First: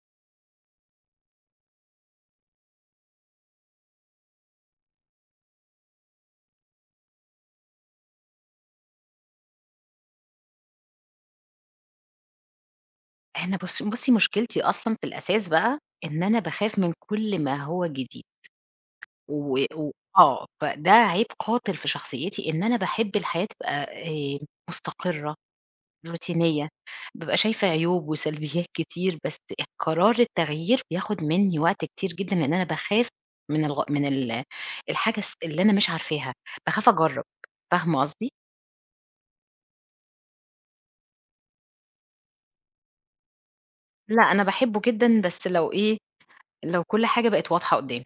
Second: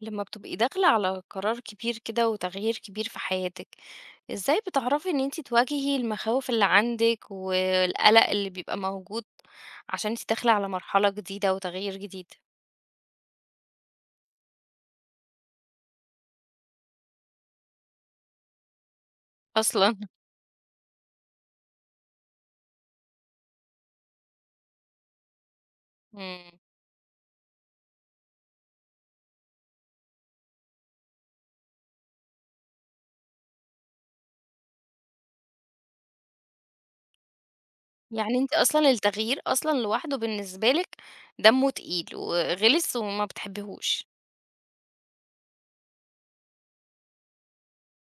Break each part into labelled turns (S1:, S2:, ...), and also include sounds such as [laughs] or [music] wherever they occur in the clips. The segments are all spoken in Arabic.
S1: لما بتبقي داخلة على قرار كبير كده وتغيير كبير في حياتك، ازاي بتعرفي ان انتي تواجهي المخاوف اللي عندك والقلق اللي بيبقى موجود عشان انتي داخلة على مرحلة جديدة وتغيير جديد؟
S2: أنا بُص بُصّي مشكلتي أصلًا في الأساس بقى، إن أنا باخاف من كل ما هو جديد. و و
S1: اصلا.
S2: آه، فده عيب قاتل في شخصيتي، إن أنا باحب الحياة تبقى مستقرة،
S1: مم.
S2: روتينية. بابقى شايفة عيوب وسلبيات كتير، بس قرار التغيير بياخد مني وقت كتير جدًا، لإن أنا باخاف من الحاجة اللي أنا مش عارفاها، باخاف أجرّب. فاهمة قصدي؟
S1: يعني انتي اصلا التغيير اصلا لوحده بالنسبة لك دمه تقيل وغلس وما بتحبيهوش؟
S2: لأ، أنا باحبه جدًا، بس لو إيه، لو كل حاجة بقت واضحة قدّامي.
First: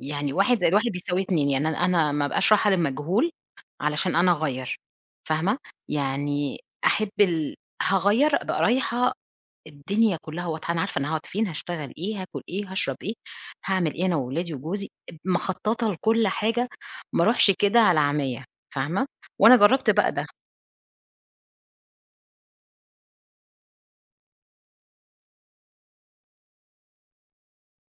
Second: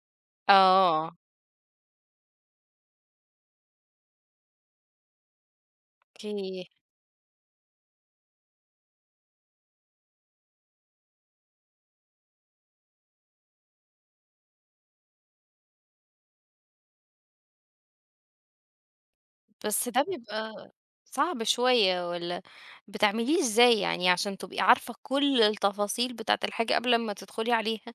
S2: يعني 1 زائد 1
S1: اه.
S2: بيساوي 2، يعني أنا ما ابقاش رايحة للمجهول علشان أنا أغيّر، فاهمة؟ يعني
S1: اوكي.
S2: أحب ال هاغيّر أبقى رايحة الدنيا كلّها واضحة، أنا عارفة أنا هاقعد فين، هاشتغل إيه، هاكل إيه، هاشرب إيه، هاعمل إيه أنا وولادي وجوزي، مخطّطة لكل حاجة، ما اروحش كده على عميّة، فاهمة؟ وأنا
S1: بس
S2: جرّبت
S1: ده
S2: بقى ده.
S1: بيبقى صعب شوية والّا بتعمليه إزاي؟ يعني عشان تبقي عارفة كل التفاصيل بتاعة الحاجة قبل ما تدخلي عليها،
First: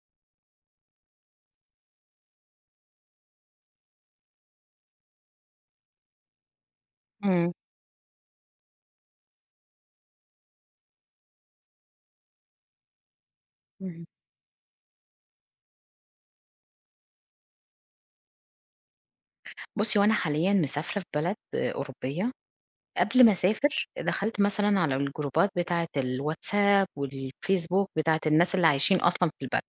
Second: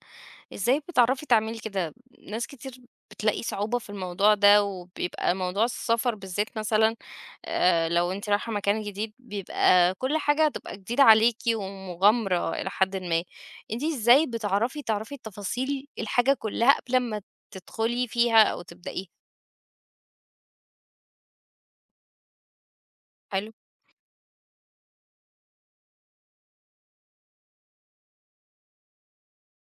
S1: إزاي بتعرفي تعملي كده؟ ناس كتير بتلاقي صعوبة في الموضوع ده، وبيبقى موضوع السفر بالذات مثلًا.
S2: إمم.
S1: لو أنتِ رايحة مكان جديد بيبقى كل حاجة هتبقى جديدة عليكِ ومغامرة إلى حدٍ ما، أنتِ
S2: اهم.
S1: إزاي بتعرفي تعرفي تفاصيل الحاجة كلها قبل ما تدخلي فيها أو تبدئيها؟
S2: بُصّي، هو أنا حاليًا مسافرة في بلد آه، أوروبية. قبل ما
S1: حلو،
S2: أسافر، دخلت مثلًا على الجروبات بتاعة الWhatsApp والFacebook بتاعة الناس اللي عايشين أصلًا في البلد،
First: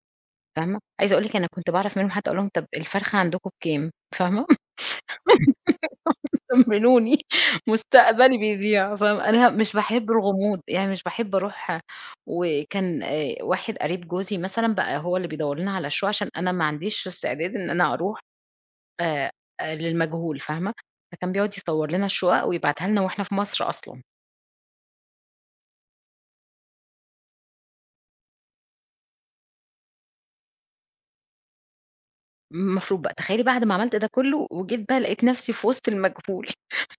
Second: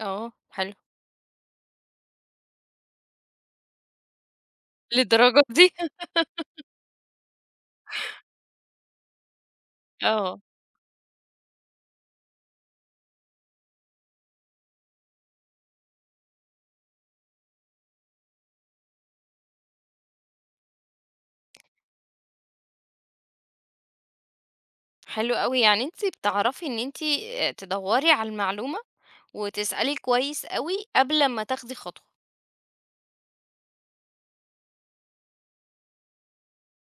S1: آه، حلو.
S2: فاهمة؟ عايزة أقول لِك أنا كنت باعرف منهم، حتى أقول لهم طَب الفرخة عندكم بكام؟ فاهمة؟ [laughs]
S1: للدرجة دي!
S2: طمنوني، مستقبلي بيضيع، فاهمة؟ أنا مش باحب
S1: آه،
S2: الغموض، يعني مش باحب أروح. وكان واحد قريب جوزي مثلًا بقى هو اللي بيدوّر لنا على شقق، عشان أنا ما عنديش استعداد إن أنا أروح آآ للمجهول، فاهمة؟ فكان بيقعد يصوّر لنا الشقق ويبعتها لنا وإحنا في مصر أصلًا.
S1: حلو أوي، يعني أنتِ بتعرفي إن أنتِ تدوّري على المعلومة وتسألي كويس أوي قبل ما تاخدي خطوة.
S2: المفروض بقى تخيلي بعد ما عملت ده كله، وجيت بقى لقيت نفسي في وسط المجهول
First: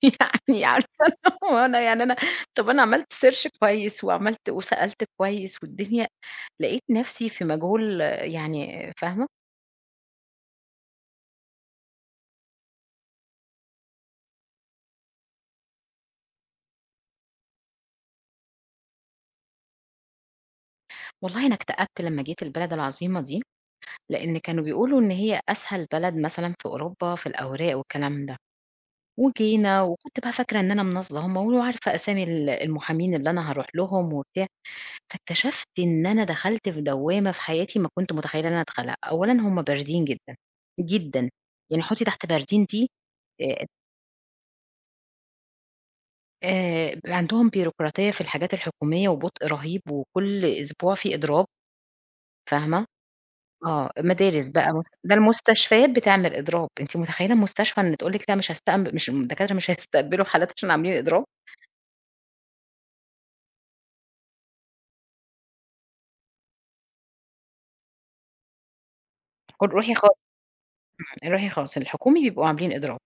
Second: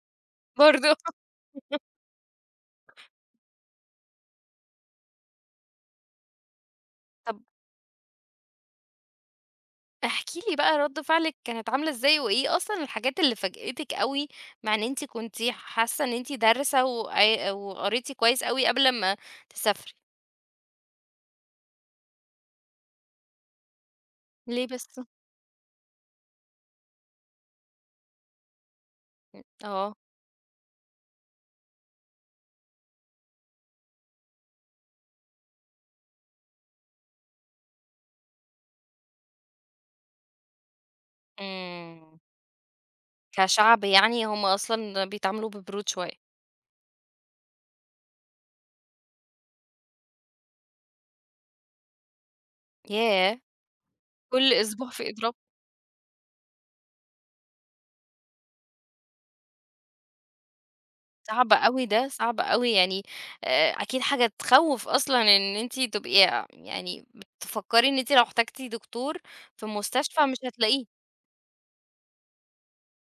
S2: [laughs] يعني عارفة
S1: برضه.
S2: اللي هو أنا وانا يعني أنا، طب أنا عملت search كويس وعملت وسألت كويس، والدنيا لقيت نفسي
S1: طب
S2: في مجهول آه، يعني فاهمة؟
S1: احكي لي بقى رَد فعلِك كانت عاملة إزاي، وإيه أصلًا الحاجات اللي فاجأتِك أوي، مع إن أنتِ كنتِ حاسة إن أنتِ دارسة وقريتِ كويس أوي قبل ما تسافري؟
S2: والله أنا اكتئبت لمّا جيت البلد العظيمة دي، لإن كانوا
S1: ليه بس؟
S2: بيقولوا إن هي أسهل بلد مثلًا في أوروبا في الأوراق والكلام ده، وجينا
S1: آه.
S2: وكنت بقى فاكرة إن أنا منظمة وعارفة أسامي المحامين اللي أنا هاروح لهم وبتاع، فاكتشفت إن أنا دخلت في دوّامة في حياتي ما كنت متخيلة إن أنا أدخلها. أولًا، هُم باردين جدًا، جدًا، يعني حُطّي
S1: إمم.
S2: تحت باردين دي آآ
S1: كشعب يعني هم أصلًا بيتعاملوا ببرود شوية.
S2: بيبقى عندهم بيروقراطية في الحاجات الحكومية وبطء رهيب، وكل أسبوع في إضراب، فاهمة.
S1: ياه!
S2: آه، مدارس
S1: كل
S2: بقى مس
S1: أسبوع في
S2: ده
S1: إضراب!
S2: المستشفيات بتعمل إضراب، أنتِ متخيلة المستشفى إن تقول لِك لأ مش الدكاترة مش هيستقبلوا حالات عشان عاملين إضراب،
S1: صعب أوي ده، صعب أوي يعني. أكيد حاجة تخوّف أصلًا إن أنتِ تبقي، يعني بتفكّري إن أنتِ لو احتجتِ دكتور
S2: خُ
S1: في
S2: روحي خا
S1: مستشفى مش هتلاقيه،
S2: روحي خاص، الحكومي بيبقوا عاملين إضراب.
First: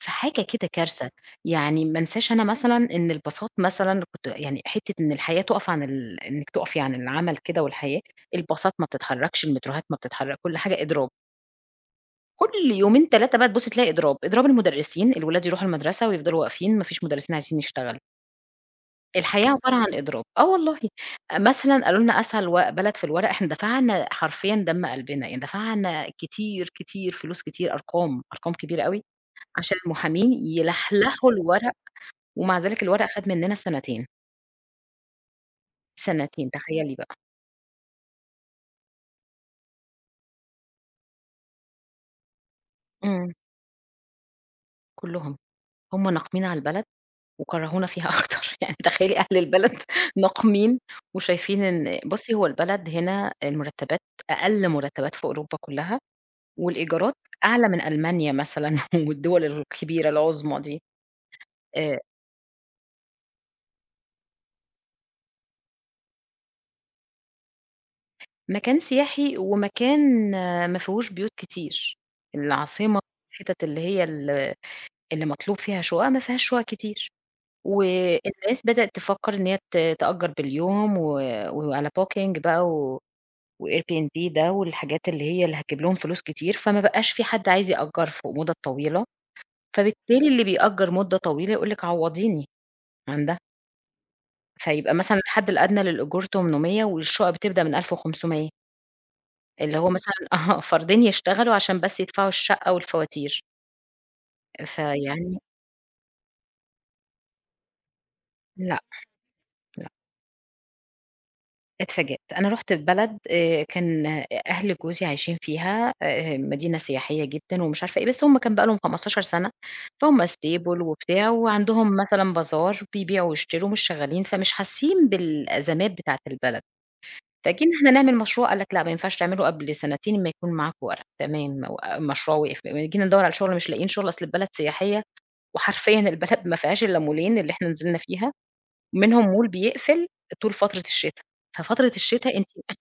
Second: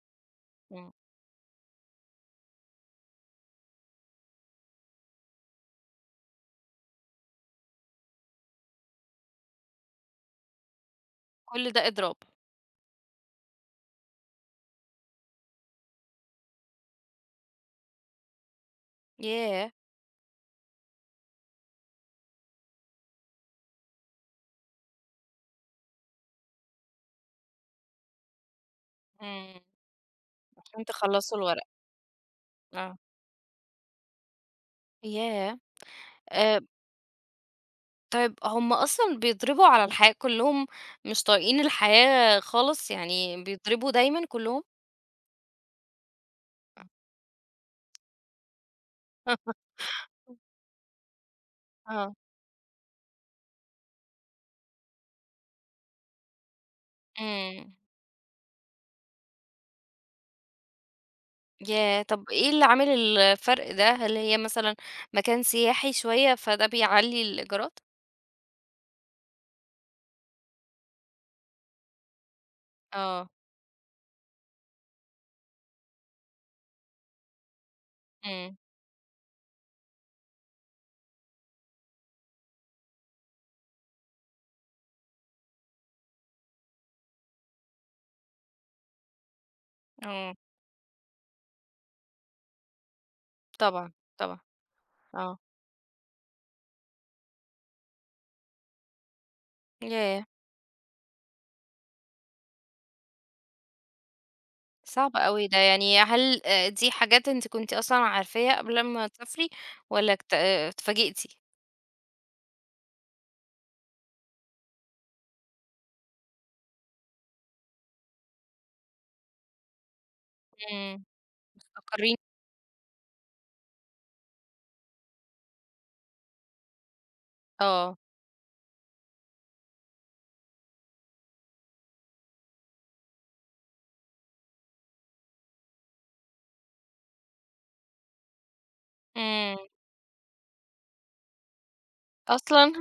S2: فحاجة كده
S1: إمم،
S2: كارثة. يعني ما انساش أنا مثلًا إن الباصات مثلًا، كنت يعني حتّة إن الحياة تُقف عن إنِّك تُقفي عن العمل كده والحياة، الباصات ما بتتحرّكش، المتروهات ما بتتحرّك، كل حاجة إضراب.
S1: كل ده إضراب،
S2: كل يومين 3 بقى تبُصّي تلاقي إضراب، إضراب المدرسين، الولاد يروحوا المدرسة ويفضلوا واقفين، ما فيش مدرسين عايزين يشتغلوا. الحياة
S1: ياه!
S2: عبارة عن إضراب، آه والله. مثلًا قالوا لنا أسهل بلد في الورق، إحنا دفعنا حرفيًا دم قلبنا، يعني دفعنا كتير، كتير، فلوس كتير، أرقام، أرقام كبيرة أوي،
S1: إمم،
S2: عشان المحامين
S1: عشان
S2: يلحلحوا
S1: تخلّصوا الورق،
S2: الورق، ومع ذلك
S1: آه،
S2: الورق خَد مننا سنتين،
S1: ياه!
S2: سنتين. إمم.
S1: آآ
S2: تخيّلي بقى.
S1: طيب هُم أصلًا بيضربوا على الحياة كلّهم مش طايقين الحياة خالص،
S2: إمم.
S1: يعني بيضربوا دايمًا كلّهم؟
S2: كلّهم. هم ناقمين على البلد وكرهونا فيها [laughs] أكتر، يعني تخيّلي أهل
S1: [laughs]
S2: البلد [laughs] ناقمين، وشايفين إن
S1: آه،
S2: بُصّي هو البلد هنا المرتبات أقل مرتبات في أوروبا كلّها، والإيجارات أعلى
S1: إمم.
S2: من ألمانيا مثلًا [laughs] والدول الكبيرة العظمى دي. آآ،
S1: ياه! طب إيه اللي عامل الفرق ده؟ هل هي مثلًا مكان سياحي شوية فده بيعلّي الإيجارات؟
S2: مكان سياحي، ومكان آه، ما فيهوش بيوت كتير، العاصمة
S1: آه.
S2: الحتت اللي هي اللي مطلوب فيها شُقق ما فيهاش شُقق كتير.
S1: إمم،
S2: والناس بدأت تفكّر إن هي تأجّر باليوم وعلى booking بقى وairbnb ده، والحاجات اللي اللي هتجيب لهم فلوس كتير، فما بقاش في حد عايز يأجّر فوق مُدَد طويلة. فبالتالي
S1: آه،
S2: اللي بيأجّر مُدة طويلة يقول لِك عوّضيني عن ده،
S1: طبعًا، طبعًا.
S2: فيبقى مثلًا
S1: آه.
S2: الحد الأدنى للإيجار 800 والشقق بتبدأ من 1500، اللي هو مثلًا
S1: ياه!
S2: [laughs] آه، فردين يشتغلوا عشان بس يدفعوا الشقة والفواتير،
S1: صعب
S2: فيعني.
S1: أوي ده، يعني هل دي حاجات أنتِ كنتِ أصلًا عارفاها قبل
S2: لأ.
S1: ما تسافري والّا اتفاجئتِ؟
S2: اتفاجئت. أنا رُحت في بلد كان أهل جوزي عايشين فيها، مدينة سياحية جدًا ومش عارفة إيه، بس هم كان بقى لهم 15 سَنة، فهُم stable
S1: إمم،
S2: وبتاع، وعندهم
S1: فكريني.
S2: مثلًا بازار بيبيعوا ويشتروا، مش شغالين، فمش حاسين بالأزمات بتاعة البلد. فجينا إحنا
S1: آه،
S2: نعمل مشروع، قال لك: "لأ، ما ينفعش تعمله قبل سنتين ما يكون معاك ورق." تمام، مشروع وقف، جينا ندوّر على شغل مش لاقيين شغل، أصل البلد سياحية، وحرفيًا البلد ما فيهاش إلا مولين اللي إحنا نزلنا فيها، منهم مول
S1: إمم،
S2: بيقفل طول فترة الشتا. ففترة الشتا أنتِ
S1: أصلًا!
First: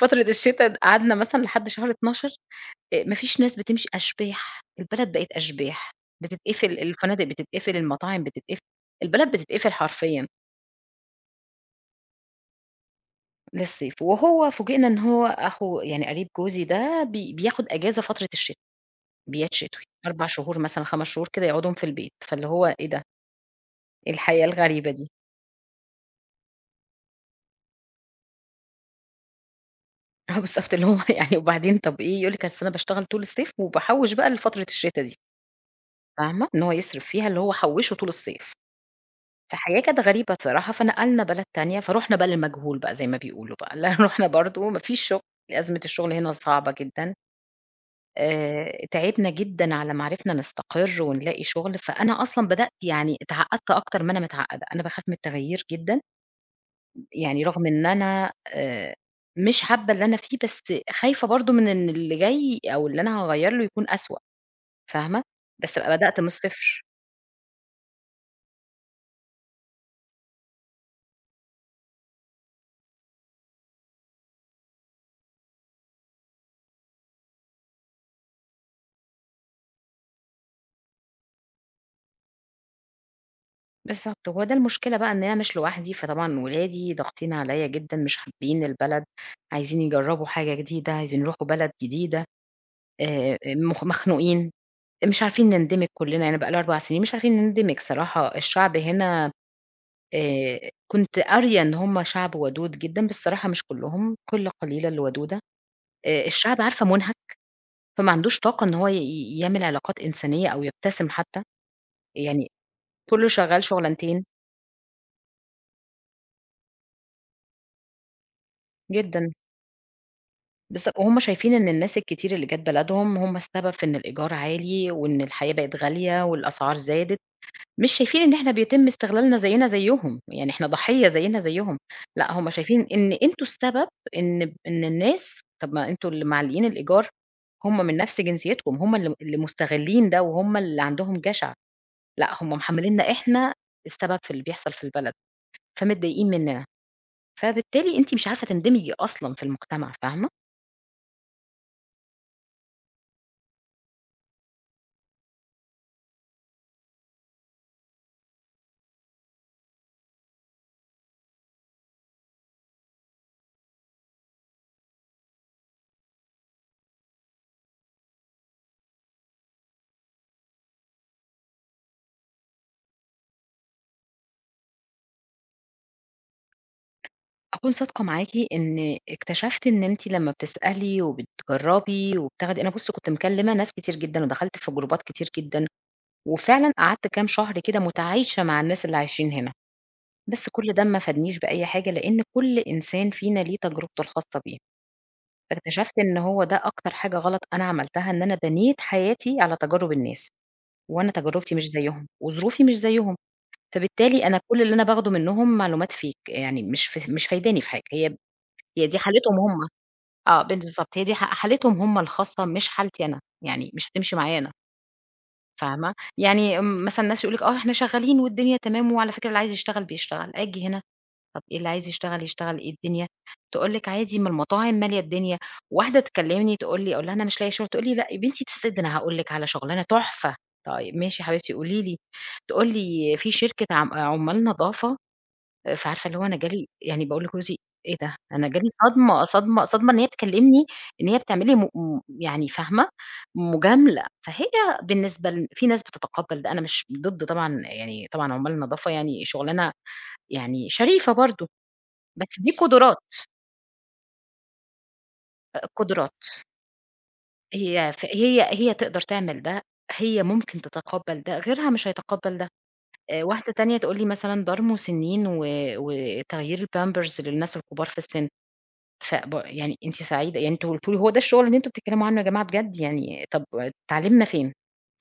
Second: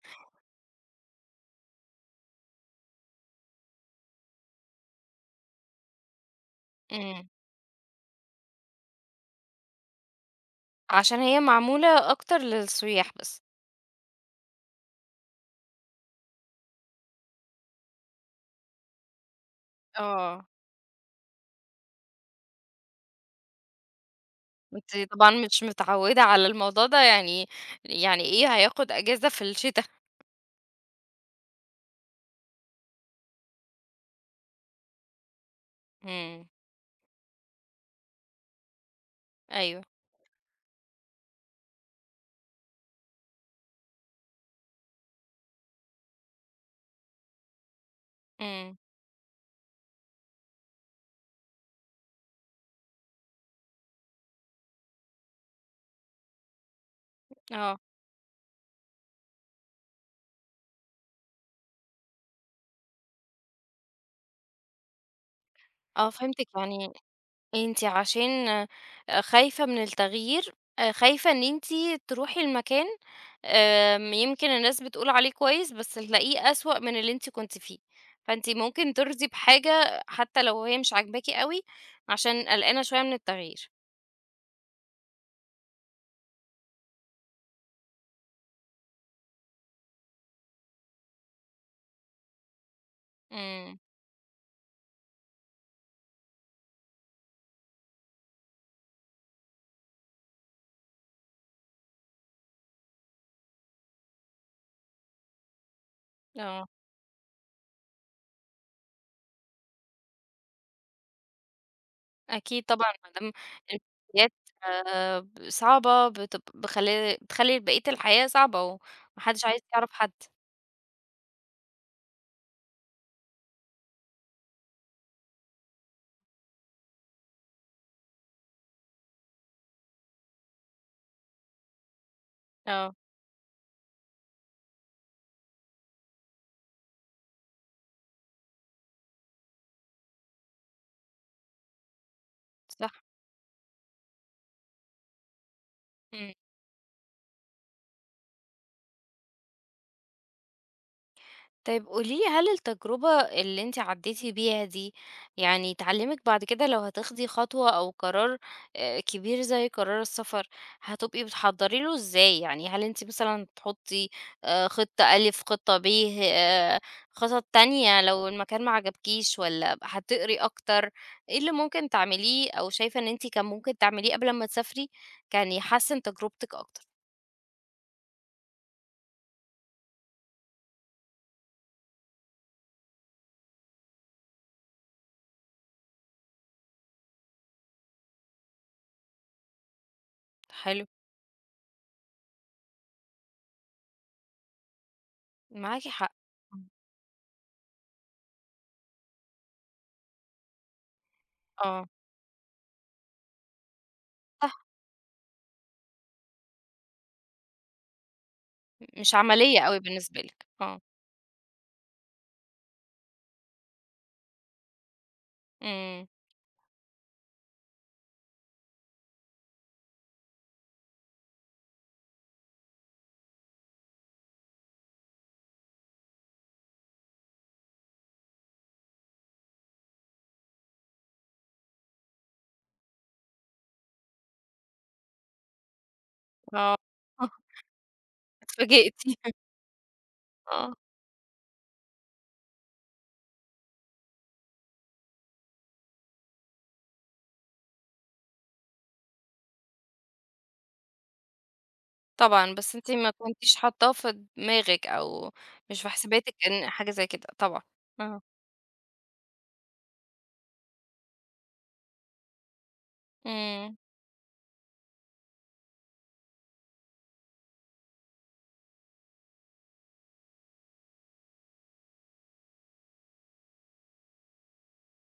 S2: فترة الشتا قعدنا مثلًا لحد شهر 12، ما فيش ناس بتمشي، أشباح، البلد بقت أشباح، بتتقفل، الفنادق
S1: إمم،
S2: بتتقفل، المطاعم بتتقفل، البلد بتتقفل حرفيًا
S1: عشان هي معمولة أكتر للسياح بس.
S2: للصيف. وهو فوجئنا إن هو أخو يعني قريب جوزي ده بياخد أجازة فترة الشتا، بيات شتوي 4
S1: آه.
S2: شهور مثلًا 5 شهور كده، يقعدهم في البيت، فاللي هو إيه ده، إيه الحياة الغريبة
S1: أنتِ
S2: دي؟
S1: طبعًا مش متعوّدة على الموضوع ده، يعني، يعني إيه هياخد أجازة في الشتا؟
S2: [laughs] آه بالضبط، اللي هو [laughs] يعني وبعدين طب إيه، يقول لِك أصل أنا باشتغل طول الصيف، وباحوّش بقى لفترة الشتا دي،
S1: إمم،
S2: فاهمة، إن هو يصرف فيها اللي هو حوّشه طول الصيف. فحياة
S1: أيوه،
S2: كانت غريبة الصراحة، فنقلنا بلد تانية، فرُحنا بقى للمجهول بقى زي ما بيقولوا بقى، لا [laughs] رُحنا برضه ما فيش شغل، أزمة الشغل هنا صعبة جدًا.
S1: إمم،
S2: تعبنا جدًا على ما عرفنا نستقر ونلاقي شغل، فأنا أصلًا بدأت يعني اتعقدت أكتر ما أنا متعقدة، أنا باخاف من التغيير جدًا، يعني رغم
S1: آه،
S2: إن أنا مش حابة اللي أنا فيه، بس خايفة برضه من إن اللي جاي أو اللي أنا هاغيّر له يكون أسوأ، فاهمة؟ بس أبقى
S1: آه
S2: بدأت من
S1: فهمتِك،
S2: الصفر.
S1: يعني أنتِ عشان خايفة من التغيير، خايفة إن أنتِ تروحي المكان، آمم يمكن الناس بتقول عليه كويس، بس تلاقيه أسوأ من اللي أنتِ كنتِ فيه، فأنتِ ممكن ترضي بحاجة حتى لو هي مش عاجباكِ أوي، عشان قلقانة شوية من التغيير.
S2: بالضبط، هو ده المشكلة بقى إن أنا مش لوحدي، فطبعًا ولادي ضاغطين عليَّ جدًا، مش حابين البلد، عايزين يجرّبوا حاجة جديدة، عايزين يروحوا بلد جديدة،
S1: إمم،
S2: مخ مخنوقين، مش عارفين نندمج كلّنا، يعني بقى لي 4 سنين مش عارفين نندمج صراحة. الشعب هنا كنت قارية إن هُم شعب ودود جدًا، بس الصراحة مش كلّهم، قِلّة قليلة اللي ودودة. الشعب
S1: آه.
S2: عارفة مُنهك، فما عندوش طاقة إن هو يعمل علاقات إنسانية أو يبتسم حتّى، يعني
S1: أكيد طبعًا ما
S2: كلّه
S1: دام
S2: شغّال شُغلانتين
S1: الكليات ب صعبة بتب بخلّي بتخلّي بقية الحياة صعبة وما
S2: جدًا.
S1: حدش عايز يعرف حد.
S2: وهُم شايفين إن الناس الكتير اللي جات بلدهم هُم السبب في إن الإيجار عالي، وإن الحياة بقت غالية، والأسعار زادت، مش شايفين إن إحنا بيتم استغلالنا زينا زيّهم، يعني إحنا ضحية زينا زيّهم. لأ، هُم شايفين
S1: آه،
S2: إن أنتم السبب إن إن الناس، طَب ما أنتم اللي معلّيين الإيجار، هُم من نفس جنسيتكم، هُم اللي مستغلّين ده، وهُم اللي عندهم جشع. لأ، هُم
S1: صح.
S2: محمّلينّا إحنا السبب في اللي بيحصل في البلد، فمتضايقين
S1: إمم.
S2: مننا، فبالتالي أنتِ مش عارفة تندمجي أصلًا في المجتمع، فاهمة؟
S1: طيب قولي لي هل التجربة اللي أنتِ عدّيتِ بيها دي، يعني تعلّمِك بعد كده لو هتاخدي خطوة أو قرار كبير زي قرار السفر، هتبقي بتحضّري له إزاي؟ يعني هل أنتِ مثلًا تحطّي خطة أ، خطة ب، آآ خطط تانية لو المكان ما عجبكيش والّا هتقري أكتر؟ إيه اللي ممكن تعمليه أو شايفة إن أنتِ كان ممكن تعمليه قبل أمّا تسافري، كان يحسّن تجربتِك أكتر؟
S2: أكون صادقة معاكِ، إن اكتشفت إن أنتِ لمّا بتسألي وبتجرّبي وبتاخدي، أنا بُصّي كنت مكلّمة ناس كتير جدًا، ودخلت في جروبات كتير جدًا، وفعلًا قعدت كام شهر كده متعايشة مع الناس اللي عايشين هنا، بس كل ده
S1: حلو.
S2: ما فادنيش بأي حاجة، لإن كل إنسان فينا ليه تجربته الخاصة بيه.
S1: معاكِ
S2: فاكتشفت
S1: حق.
S2: إن هو ده
S1: إمم.
S2: أكتر حاجة غلط أنا عملتها، إن أنا بنيت حياتي على تجارب الناس، وأنا تجربتي مش
S1: آه.
S2: زيّهم وظروفي مش زيّهم. فبالتالي أنا كل اللي أنا باخده منّهم معلومات fake، يعني مش فايداني في حاجة، هي دي
S1: مش
S2: حالتهم
S1: عملية
S2: هم.
S1: أوي بالنسبة
S2: آه،
S1: لِك، آه،
S2: بالضبط، هي دي حالتهم هم الخاصة مش حالتي أنا، يعني مش هتمشي معايا أنا، فاهمة؟
S1: إمم،
S2: يعني مثلًا ناس يقول لِك آه، إحنا شغالين والدنيا تمام، وعلى فكرة اللي عايز يشتغل بيشتغل، آجي هنا، طَب إيه اللي عايز يشتغل يشتغل إيه الدنيا؟ تقول لِك عادي، ما المطاعم مالية الدنيا، واحدة تكلمني تقول لي، أقول لها أنا مش لاقية شغل، تقول لي: "لأ يا بنتي تسد، أنا هاقول لِك على شغلانة تحفة." طيب ماشي يا حبيبتي قولي لي، تقول لي: "في شركة عمال نضافة." فعارفة اللي هو أنا جالي
S1: آه،
S2: يعني، باقول لجوزي
S1: [laughs] آه،
S2: إيه ده! أنا جالي صدمة،
S1: اتفاجئتِ،
S2: صدمة، صدمة، إن هي بتكلمني
S1: آه،
S2: إن هي بتعمل لي م م يعني فاهمة، مجاملة. فهي بالنسبة في ناس بتتقبّل ده، أنا مش ضد طبعًا، يعني طبعًا عُمّال النضافة يعني شُغلانة يعني شريفة برضه، بس دي
S1: طبعًا، بس أنتِ ما
S2: قدرات،
S1: كنتيش حاطاه في دماغِك أو مش في
S2: قدرات،
S1: حساباتِك إن حاجة زي كده، طبعًا،
S2: هي ف
S1: آه،
S2: هي هي تقدر تعمل ده، هي ممكن تتقبّل ده، غيرها مش هيتقبّل ده. واحدة
S1: إمم،
S2: تانية تقول لي مثلًا دار مسنّين، و وتغيير الpampers للناس الكبار في السن. يعني أنتِ سعيدة، يعني أنتم قلتوا لي هو ده الشغل اللي أنتم بتتكلموا عنه يا جماعة بجد؟ يعني طب تعليمنا فين؟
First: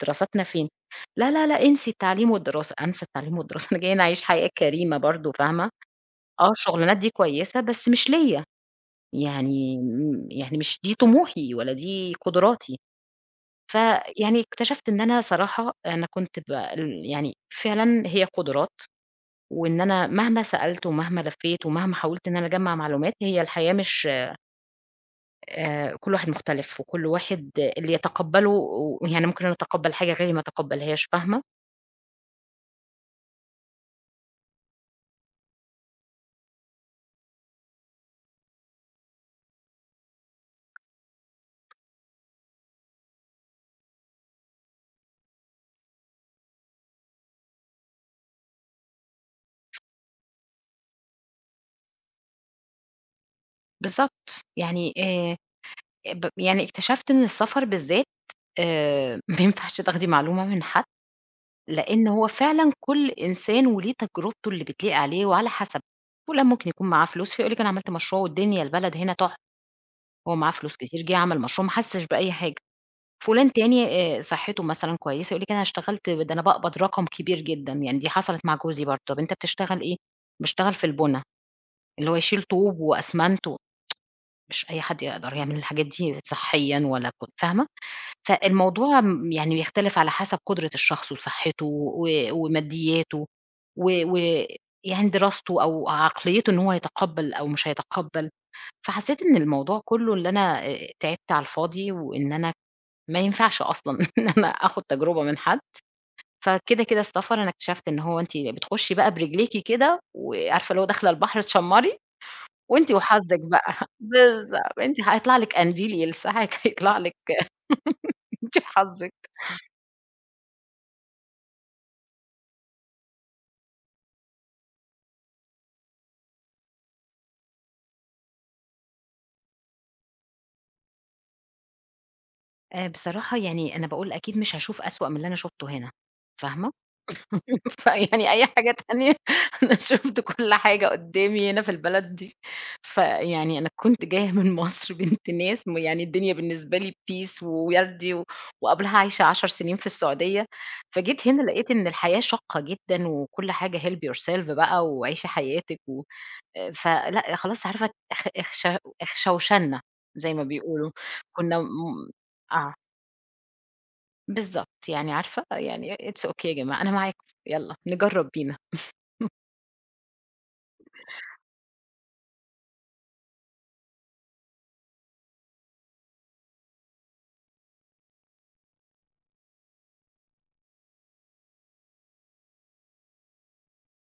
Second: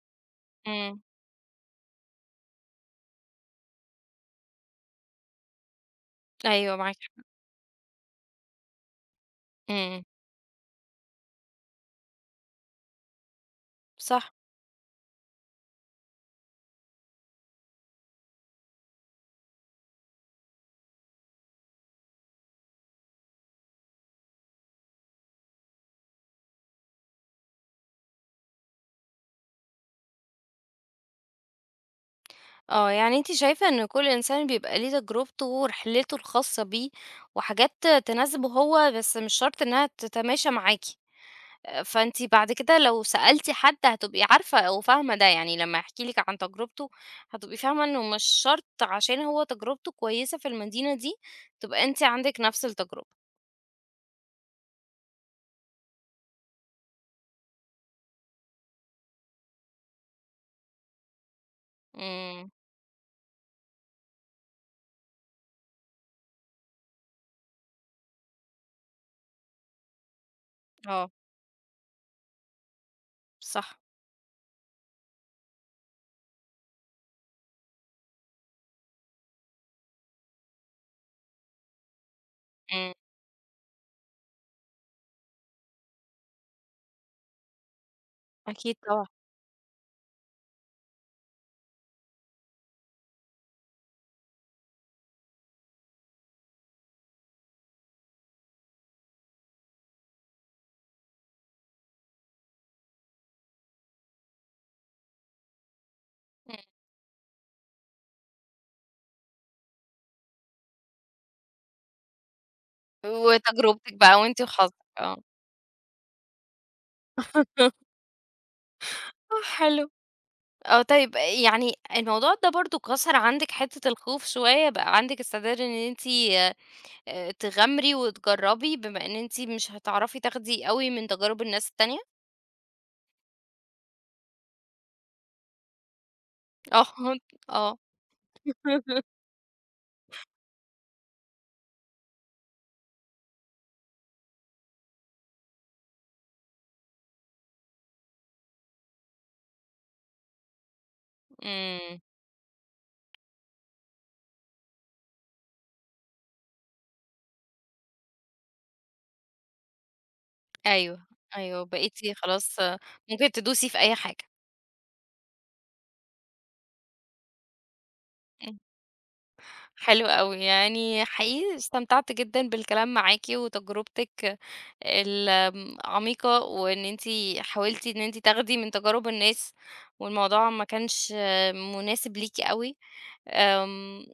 S2: دراستنا فين؟
S1: إمم،
S2: لا، لا، لا، انسي التعليم والدراسة، أنسى التعليم والدراسة [laughs] أنا جاية هنا أعيش حياة كريمة برضه، فاهمة؟ آه،
S1: أيوه معاكِ
S2: الشغلانات دي
S1: حق،
S2: كويسة بس مش ليّا، يعني
S1: إمم،
S2: م يعني مش دي طموحي ولا دي قدراتي.
S1: صح،
S2: فيعني اكتشفت إن أنا صراحة أنا كنت ب يعني فعلًا هي قدرات، وإن أنا مهما سألت ومهما لفيت ومهما حاولت إن أنا أجمّع معلومات، هي الحياة مش كل واحد مختلف، وكل واحد اللي يتقبّله، ويعني ممكن أنا أتقبّل حاجة غيري ما يتقبّلهاش، فاهمة؟
S1: آه، يعني أنتِ شايفة إن كل إنسان بيبقى ليه تجربته ورحلته الخاصة بيه وحاجات تناسبه هو، بس مش شرط إنها تتماشى معاكِ. فأنتِ بعد كده لو سألتِ حد هتبقي عارفة أو فاهمة ده، يعني لمّا يحكي لِك عن تجربته هتبقي فاهمة إنه مش شرط عشان هو تجربته كويسة في المدينة دي، تبقى أنتِ عندِك نفس التجربة.
S2: بالضبط. يعني ب يعني اكتشفت إن السفر بالذات [laughs] ما ينفعش تاخدي معلومة من حد، لإن هو
S1: إمم،
S2: فعلًا كل إنسان وليه تجربته اللي بتليق عليه وعلى حسب. فُلان ممكن يكون معاه فلوس، فيقول لِك أنا عملت مشروع والدنيا البلد هنا تحفة، هو معاه فلوس كتير،
S1: آه،
S2: جه عمل مشروع، ما حسّش بأي حاجة. فلان
S1: صح،
S2: تاني صحّته مثلًا كويسة، يقول لِك أنا اشتغلت ده، أنا باقبض رقم كبير جدًا، يعني دي حصلت مع جوزي برضه، طَب أنت بتشتغل إيه؟ باشتغل في البُنا، اللي هو يشيل طوب
S1: إمم،
S2: وأسمنت مش أي حد يقدر يعمل الحاجات دي صحيًا، ولا كنت فاهمة؟
S1: أكيد
S2: فالموضوع
S1: طبعًا،
S2: يعني بيختلف على حسب قدرة الشخص وصحّته ومادياته و و يعني دراسته أو عقليته، إن هو هيتقبّل أو مش هيتقبّل. فحسّيت إن الموضوع كُلّه اللي أنا تعبت على الفاضي، وإن أنا ما ينفعش أصلًا [laughs] إن أنا آخُد تجربة من حد.
S1: إمم،
S2: كده السفر أنا اكتشفت إن هو أنتِ بتخُشّي بقى برجليكِ كده، وعارفة اللي هو داخلة البحر تشمّري وأنتِ وحظِك بقى
S1: وتجربتِك
S2: [laughs]
S1: بقى وأنتِ وحظِك،
S2: بالضبط، أنتِ
S1: آه،
S2: هيطلع لِك قنديل يلسعِك، هيطلع لِك
S1: [laughs]
S2: [laughs] أنتِ وحظِك.
S1: آه، حلو، آه، طيب يعني الموضوع ده برضه كسر عندِك حتة الخوف شوية، بقى عندِك استعداد إن أنتِ تغامري وتجرّبي بما إن أنتِ مش هتعرفي تاخدي أوي من تجارب الناس التانية؟
S2: بصراحة يعني أنا باقول أكيد مش هاشوف أسوأ من اللي أنا شُفته هنا، فاهمة؟
S1: آه، [laughs] آه.
S2: فيعني أي حاجة تانية [laughs] أنا شُفت كل حاجة قدّامي هنا في البلد دي. فيعني أنا كنت جاية [laughs] من مصر بنت ناس يعني الدنيا بالنسبة لي peace ووردي وقبلها عايشة 10 سنين في السعودية. فجيت هنا لقيت إن
S1: إمم،
S2: الحياة شاقة جدًا، وكل حاجة help yourself بقى وعيشي حياتِك و فلأ خلاص عارفة اخ اخش اخشوشنا زي ما بيقولوا.
S1: أيوه،
S2: كنا
S1: أيوه،
S2: م
S1: بقيتِ خلاص
S2: آه،
S1: آه، ممكن تدوسي في أي حاجة.
S2: بالضبط، يعني عارفة يعني it's okay يا جماعة أنا معاكم، يالّا نجرّب
S1: إمم،
S2: بينا.
S1: حلو أوي، يعني حقيقي استمتعت جدًا بالكلام معاكِ وتجربتِك آمم، عميقة وإن أنتِ حاولتِ إن أنتِ تاخدي من تجارب الناس والموضوع ما كانش آه، مناسب ليكِ أوي، آمم،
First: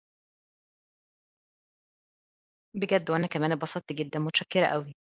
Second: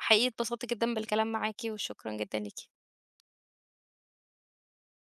S1: حقيقي اتبسطت جدًا بالكلام معاكِ وشكرًا جدًا ليكِ.
S2: بجد وأنا كمان اتبسطت جدًا، متشكرة أوي.